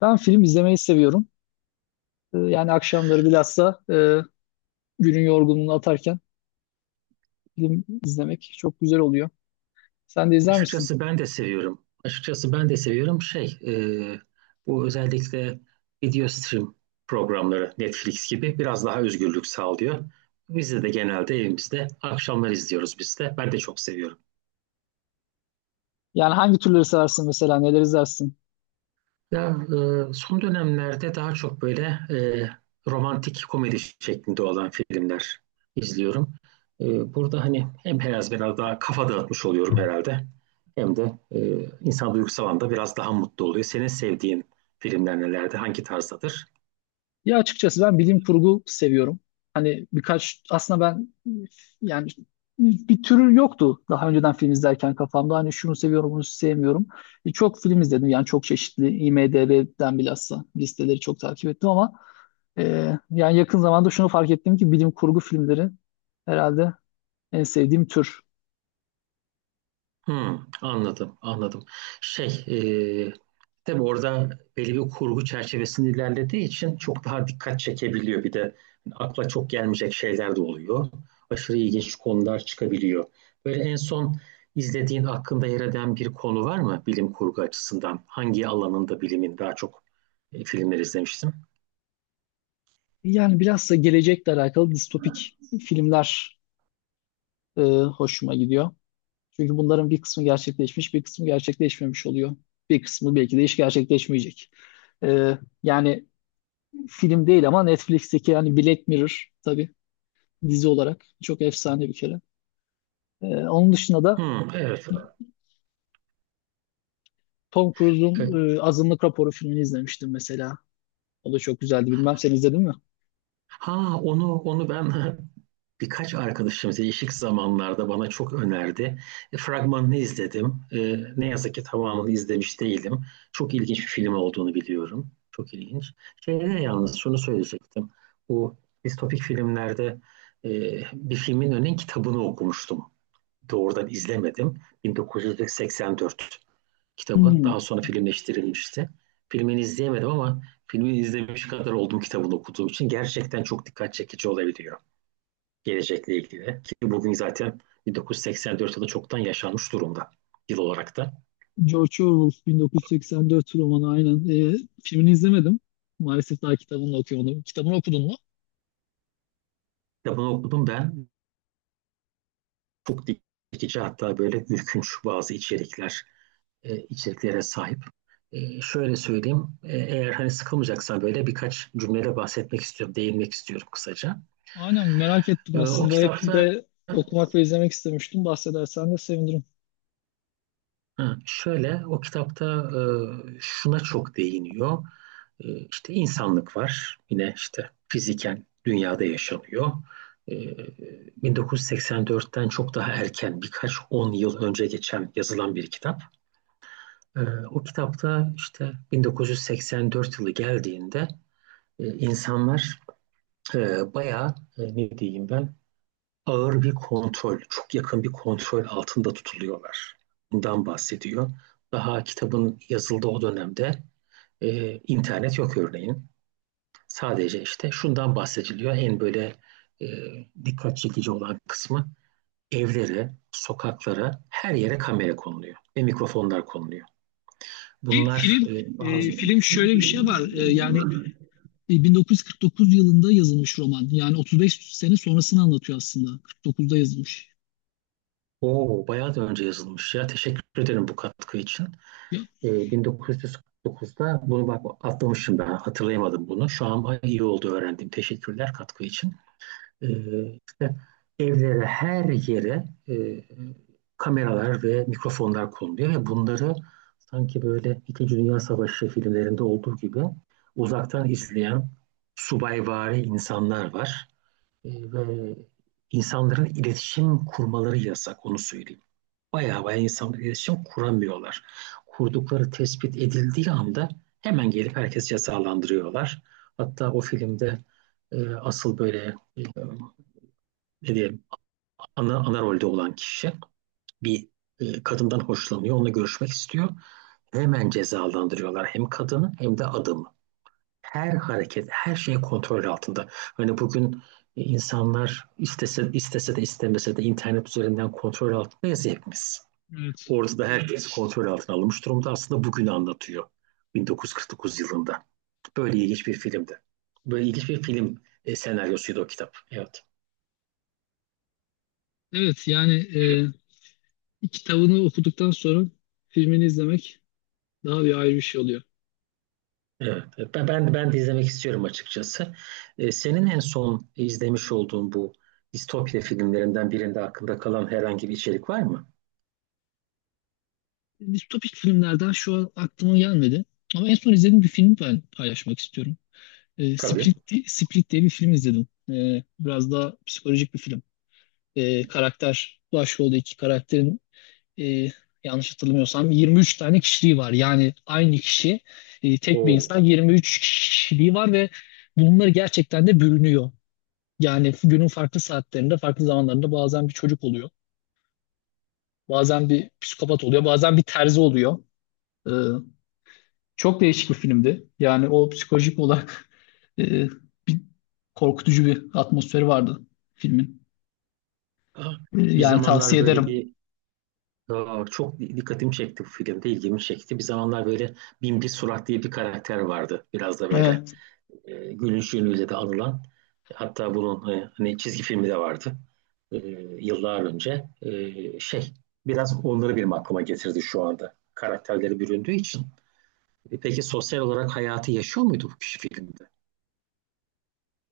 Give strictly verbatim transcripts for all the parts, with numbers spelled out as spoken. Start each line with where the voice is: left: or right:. left: Ben film izlemeyi seviyorum. Ee, Yani akşamları bilhassa e, günün yorgunluğunu atarken film izlemek çok güzel oluyor. Sen de izler misin?
right: Açıkçası ben de seviyorum. Açıkçası ben de seviyorum, şey e, bu özellikle video stream programları Netflix gibi biraz daha özgürlük sağlıyor. Biz de de genelde evimizde akşamlar izliyoruz biz de. Ben de çok seviyorum.
left: Yani hangi türleri seversin mesela, neler izlersin?
right: Ya, e, son dönemlerde daha çok böyle e, romantik komedi şeklinde olan filmler izliyorum. E, burada hani hem biraz biraz daha kafa dağıtmış oluyorum herhalde. Hem de e, insan duygusal anda biraz daha mutlu oluyor. Senin sevdiğin filmler nelerdi? Hangi tarzdadır?
left: Ya açıkçası ben bilim kurgu seviyorum. Hani birkaç, aslında ben yani bir türü yoktu daha önceden film izlerken kafamda. Hani şunu seviyorum, bunu sevmiyorum. E, çok film izledim yani çok çeşitli. IMDb'den bilhassa listeleri çok takip ettim ama Ee, yani yakın zamanda şunu fark ettim ki bilim kurgu filmleri herhalde en sevdiğim tür.
right: Hmm, anladım, anladım. Şey, e, Tabii orada belli bir kurgu çerçevesinde ilerlediği için çok daha dikkat çekebiliyor. Bir de akla çok gelmeyecek şeyler de oluyor. Aşırı ilginç konular çıkabiliyor. Böyle en son izlediğin hakkında yer eden bir konu var mı bilim kurgu açısından? Hangi alanında bilimin daha çok e, filmler izlemiştim?
left: Yani biraz da gelecekle alakalı distopik filmler e, hoşuma gidiyor. Çünkü bunların bir kısmı gerçekleşmiş, bir kısmı gerçekleşmemiş oluyor. Bir kısmı belki de hiç gerçekleşmeyecek. Ee, yani film değil ama Netflix'teki yani Black Mirror tabii dizi olarak çok efsane bir kere. Ee, onun dışında da
right: Hmm, evet.
left: Tom Cruise'un
right: E,
left: e, Azınlık Raporu filmini izlemiştim mesela. O da çok güzeldi. Bilmem sen izledin mi?
right: Ha, onu onu ben birkaç arkadaşım değişik zamanlarda bana çok önerdi. E, fragmanını izledim. E, ne yazık ki tamamını izlemiş değilim. Çok ilginç bir film olduğunu biliyorum. Çok ilginç. Şeyde yalnız şunu söyleyecektim. Bu distopik filmlerde e, bir filmin önün kitabını okumuştum. Doğrudan izlemedim. bin dokuz yüz seksen dört kitabı. Daha
left: Hmm.
right: sonra filmleştirilmişti. Filmini izleyemedim ama filmini izlemiş kadar olduğum kitabını okuduğum için gerçekten çok dikkat çekici olabiliyor gelecekle ilgili. Ki bugün zaten bin dokuz yüz seksen dört yılı çoktan yaşanmış durumda, yıl olarak da.
left: George Orwell bin dokuz yüz seksen dört romanı aynen. Ee, Filmini izlemedim. Maalesef daha kitabını da okuyamadım. Kitabını okudun mu?
right: Kitabını okudum ben. Çok dikici, hatta böyle ürkünç bazı içerikler, e, içeriklere sahip. E, şöyle söyleyeyim. E, eğer hani sıkılmayacaksan böyle birkaç cümlede bahsetmek istiyorum, değinmek istiyorum kısaca.
left: Aynen merak ettim
right: E, o
left: aslında. Hep
right: kitapta
left: de okumak ve izlemek istemiştim. Bahsedersen de sevinirim.
right: Ha, şöyle o kitapta e, şuna çok değiniyor. E, işte insanlık var. Yine işte fiziken dünyada yaşanıyor. E, bin dokuz yüz seksen dörtten çok daha erken birkaç on yıl önce geçen yazılan bir kitap. E, O kitapta işte bin dokuz yüz seksen dört yılı geldiğinde e, insanlar e, bayağı e, ne diyeyim ben, ağır bir kontrol, çok yakın bir kontrol altında tutuluyorlar. Bundan bahsediyor. Daha kitabın yazıldığı o dönemde e, internet yok örneğin. Sadece işte şundan bahsediliyor. En böyle e, dikkat çekici olan kısmı, evlere, sokaklara, her yere kamera konuluyor ve mikrofonlar konuluyor.
left: Ki
right: Bunlar
left: film,
right: e,
left: e,
right: bazı...
left: film şöyle bir şey var. E, yani E, bin dokuz yüz kırk dokuz yılında yazılmış roman. Yani otuz beş sene sonrasını anlatıyor aslında. kırk dokuzda yazılmış.
right: Oo, bayağı da önce yazılmış ya. Teşekkür ederim bu katkı için.
left: Ya,
right: E, bin dokuz yüz kırk dokuzda, bunu bak atlamışım, ben hatırlayamadım bunu. Şu an iyi oldu, öğrendim. Teşekkürler katkı için. E, işte evlere, her yere e, kameralar ve mikrofonlar konuluyor ve bunları sanki böyle İkinci Dünya Savaşı filmlerinde olduğu gibi uzaktan izleyen subayvari insanlar var. E, ve insanların iletişim kurmaları yasak, onu söyleyeyim. Bayağı bayağı insanla iletişim kuramıyorlar. Kurdukları tespit edildiği anda hemen gelip herkesi cezalandırıyorlar. Hatta o filmde e, asıl böyle e, ne diyeyim, ana, ana rolde olan kişi bir e, kadından hoşlanıyor, onunla görüşmek istiyor. Hemen cezalandırıyorlar, hem kadını hem de adamı. Her hareket, her şey kontrol altında. Hani bugün e, insanlar istese, istese de istemese de internet üzerinden kontrol altındayız hepimiz.
left: evet.
right: Orada da herkesi kontrol altına alınmış durumda. Aslında bugünü anlatıyor. bin dokuz yüz kırk dokuz yılında. Böyle ilginç bir filmdi. Böyle ilginç bir film e, senaryosuydu o kitap. Evet.
left: Evet yani e, kitabını okuduktan sonra filmini izlemek daha bir ayrı bir şey oluyor.
right: Evet. Ben ben, ben de izlemek istiyorum açıkçası. E, senin en son izlemiş olduğun bu distopya filmlerinden birinde aklında kalan herhangi bir içerik var mı?
left: Distopik filmlerden şu an aklıma gelmedi. Ama en son izlediğim bir film ben paylaşmak istiyorum. E,
right: Tabii.
left: Split, di- Split diye bir film izledim. E, biraz daha psikolojik bir film. E, karakter, başrolde iki karakterin e, yanlış hatırlamıyorsam yirmi üç tane kişiliği var. Yani aynı kişi, e, tek bir
right: Oo.
left: insan yirmi üç kişiliği var ve bunlar gerçekten de bürünüyor. Yani günün farklı saatlerinde, farklı zamanlarında bazen bir çocuk oluyor. Bazen bir psikopat oluyor, bazen bir terzi oluyor. Ee, Çok değişik bir filmdi. Yani o psikolojik olarak e, bir korkutucu bir atmosferi vardı filmin.
right: Aa,
left: Ee,
right: Bir
left: yani
right: zamanlar
left: tavsiye
right: böyle
left: ederim.
right: bir aa, çok dikkatimi çekti bu filmde, ilgimi çekti. Bir zamanlar böyle Binbir Surat diye bir karakter vardı. Biraz da böyle
left: Evet.
right: e, gülüşüyle de anılan, hatta bunun e, hani çizgi filmi de vardı e, yıllar önce. E, şey Biraz onları benim aklıma getirdi şu anda, karakterleri büründüğü için. E, peki sosyal olarak hayatı yaşıyor muydu bu kişi filmde?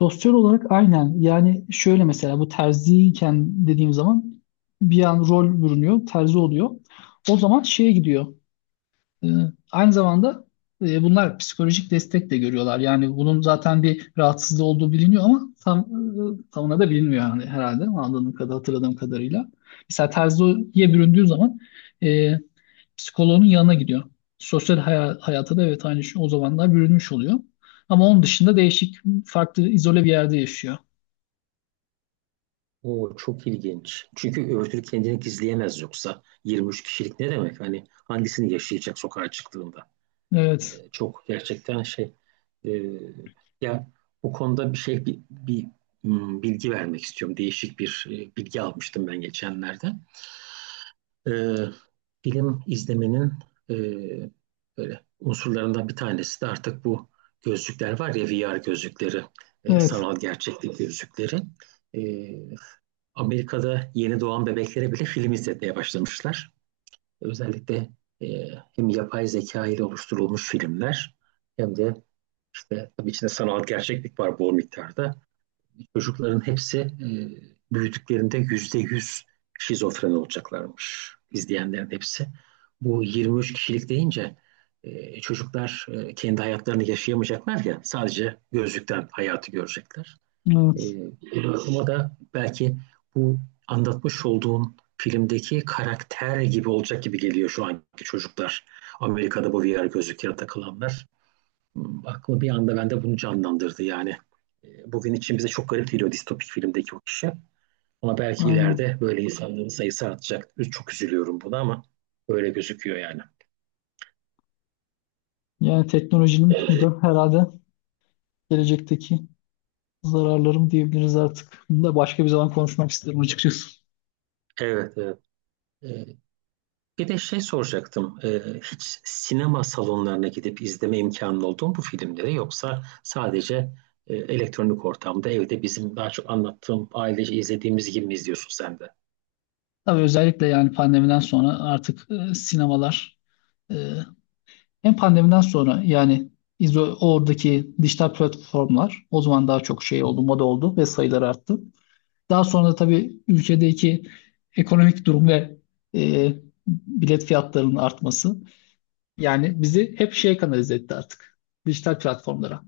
left: Sosyal olarak aynen. Yani şöyle mesela bu terziyken dediğim zaman bir an rol bürünüyor, terzi oluyor. O zaman şeye gidiyor. Ee, Aynı zamanda e, bunlar psikolojik destek de görüyorlar. Yani bunun zaten bir rahatsızlığı olduğu biliniyor ama tam e, tamına da bilinmiyor yani herhalde anladığım kadar hatırladığım kadarıyla. Mesela terziye büründüğü zaman e, psikoloğunun yanına gidiyor. Sosyal haya- hayata da evet aynı şey o zamanlar bürünmüş oluyor. Ama onun dışında değişik, farklı, izole bir yerde yaşıyor.
right: O çok ilginç. Çünkü öbür türlü kendini gizleyemez, yoksa yirmi üç kişilik ne demek? Hani hangisini yaşayacak sokağa çıktığında? E,
left: Evet,
right: çok gerçekten şey e, ya, bu konuda bir şey bir, bir, hmm, bilgi vermek istiyorum. Değişik bir e, bilgi almıştım ben geçenlerde. E, Film izlemenin e, böyle unsurlarından bir tanesi de artık bu gözlükler var ya, V R gözlükleri, e,
left: evet,
right: sanal gerçeklik gözlükleri. E, Amerika'da yeni doğan bebeklere bile film izletmeye başlamışlar. Özellikle e, hem yapay zeka ile oluşturulmuş filmler hem de işte tabii içinde sanal gerçeklik var bol miktarda. Çocukların hepsi e, büyüdüklerinde yüzde yüz şizofren olacaklarmış. İzleyenlerin hepsi. Bu yirmi üç kişilik deyince e, çocuklar e, kendi hayatlarını yaşayamayacaklar ya, sadece gözlükten hayatı görecekler. E,
left: evet,
right: Ama da belki bu anlatmış olduğun filmdeki karakter gibi olacak gibi geliyor şu anki çocuklar. Amerika'da bu V R gözlüklere takılanlar aklıma bir anda bende bunu canlandırdı yani. E, Bugün için bize çok garip geliyor distopik filmdeki o kişi. Ama belki
left: aynen.
right: ileride böyle insanların sayısı artacak. Çok üzülüyorum buna ama böyle gözüküyor yani.
left: Yani teknolojinin bu da herhalde gelecekteki zararlarım diyebiliriz artık. Bunu da başka bir zaman konuşmak isterim açıkçası.
right: Evet, evet. E, Bir de şey soracaktım. E, hiç sinema salonlarına gidip izleme imkanı oldu mu bu filmleri, yoksa sadece e, elektronik ortamda, evde bizim daha çok anlattığım ailece izlediğimiz gibi mi izliyorsun sen de?
left: Tabii özellikle yani pandemiden sonra artık e, sinemalar e, hem pandemiden sonra yani izo- oradaki dijital platformlar o zaman daha çok şey oldu, moda oldu ve sayıları arttı. Daha sonra da tabii ülkedeki ekonomik durum ve e, bilet fiyatlarının artması yani bizi hep şeye kanalize etti artık. Dijital platformlara.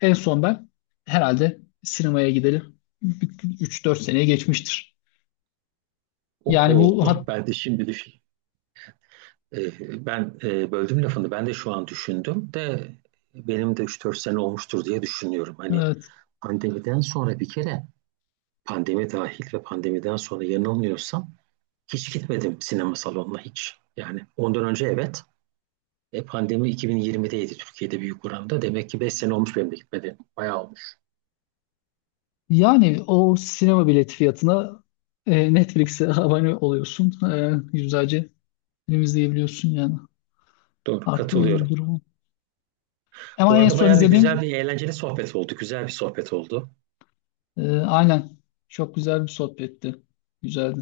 left: En son ben herhalde sinemaya gideli üç dört seneye geçmiştir. Yani
right: Oho,
left: bu hat,
right: ben de şimdi düşün. Ee, ben e, böldüm lafını. Ben de şu an düşündüm de benim de üç dört sene olmuştur diye düşünüyorum. Hani
left: evet,
right: pandemiden sonra bir kere, pandemi dahil ve pandemiden sonra yanılmıyorsam hiç gitmedim sinema salonuna, hiç. Yani ondan önce evet. E, pandemi iki bin yirmideydi Türkiye'de büyük oranda. Demek ki beş sene olmuş benim de gitmediğim. Bayağı olmuş.
left: yani o sinema bileti fiyatına e, Netflix'e abone oluyorsun. E, yüzlerce film izleyebiliyorsun yani.
right: Doğru,
left: Artık öyle bir
right: katılıyorum.
left: durum.
right: Bu
left: Ama en
right: arada
left: son
right: bayağı da güzel,
left: izlediğim
right: bir eğlenceli sohbet oldu. Güzel bir sohbet oldu.
left: Ee, aynen. Çok güzel bir sohbetti. Güzeldi.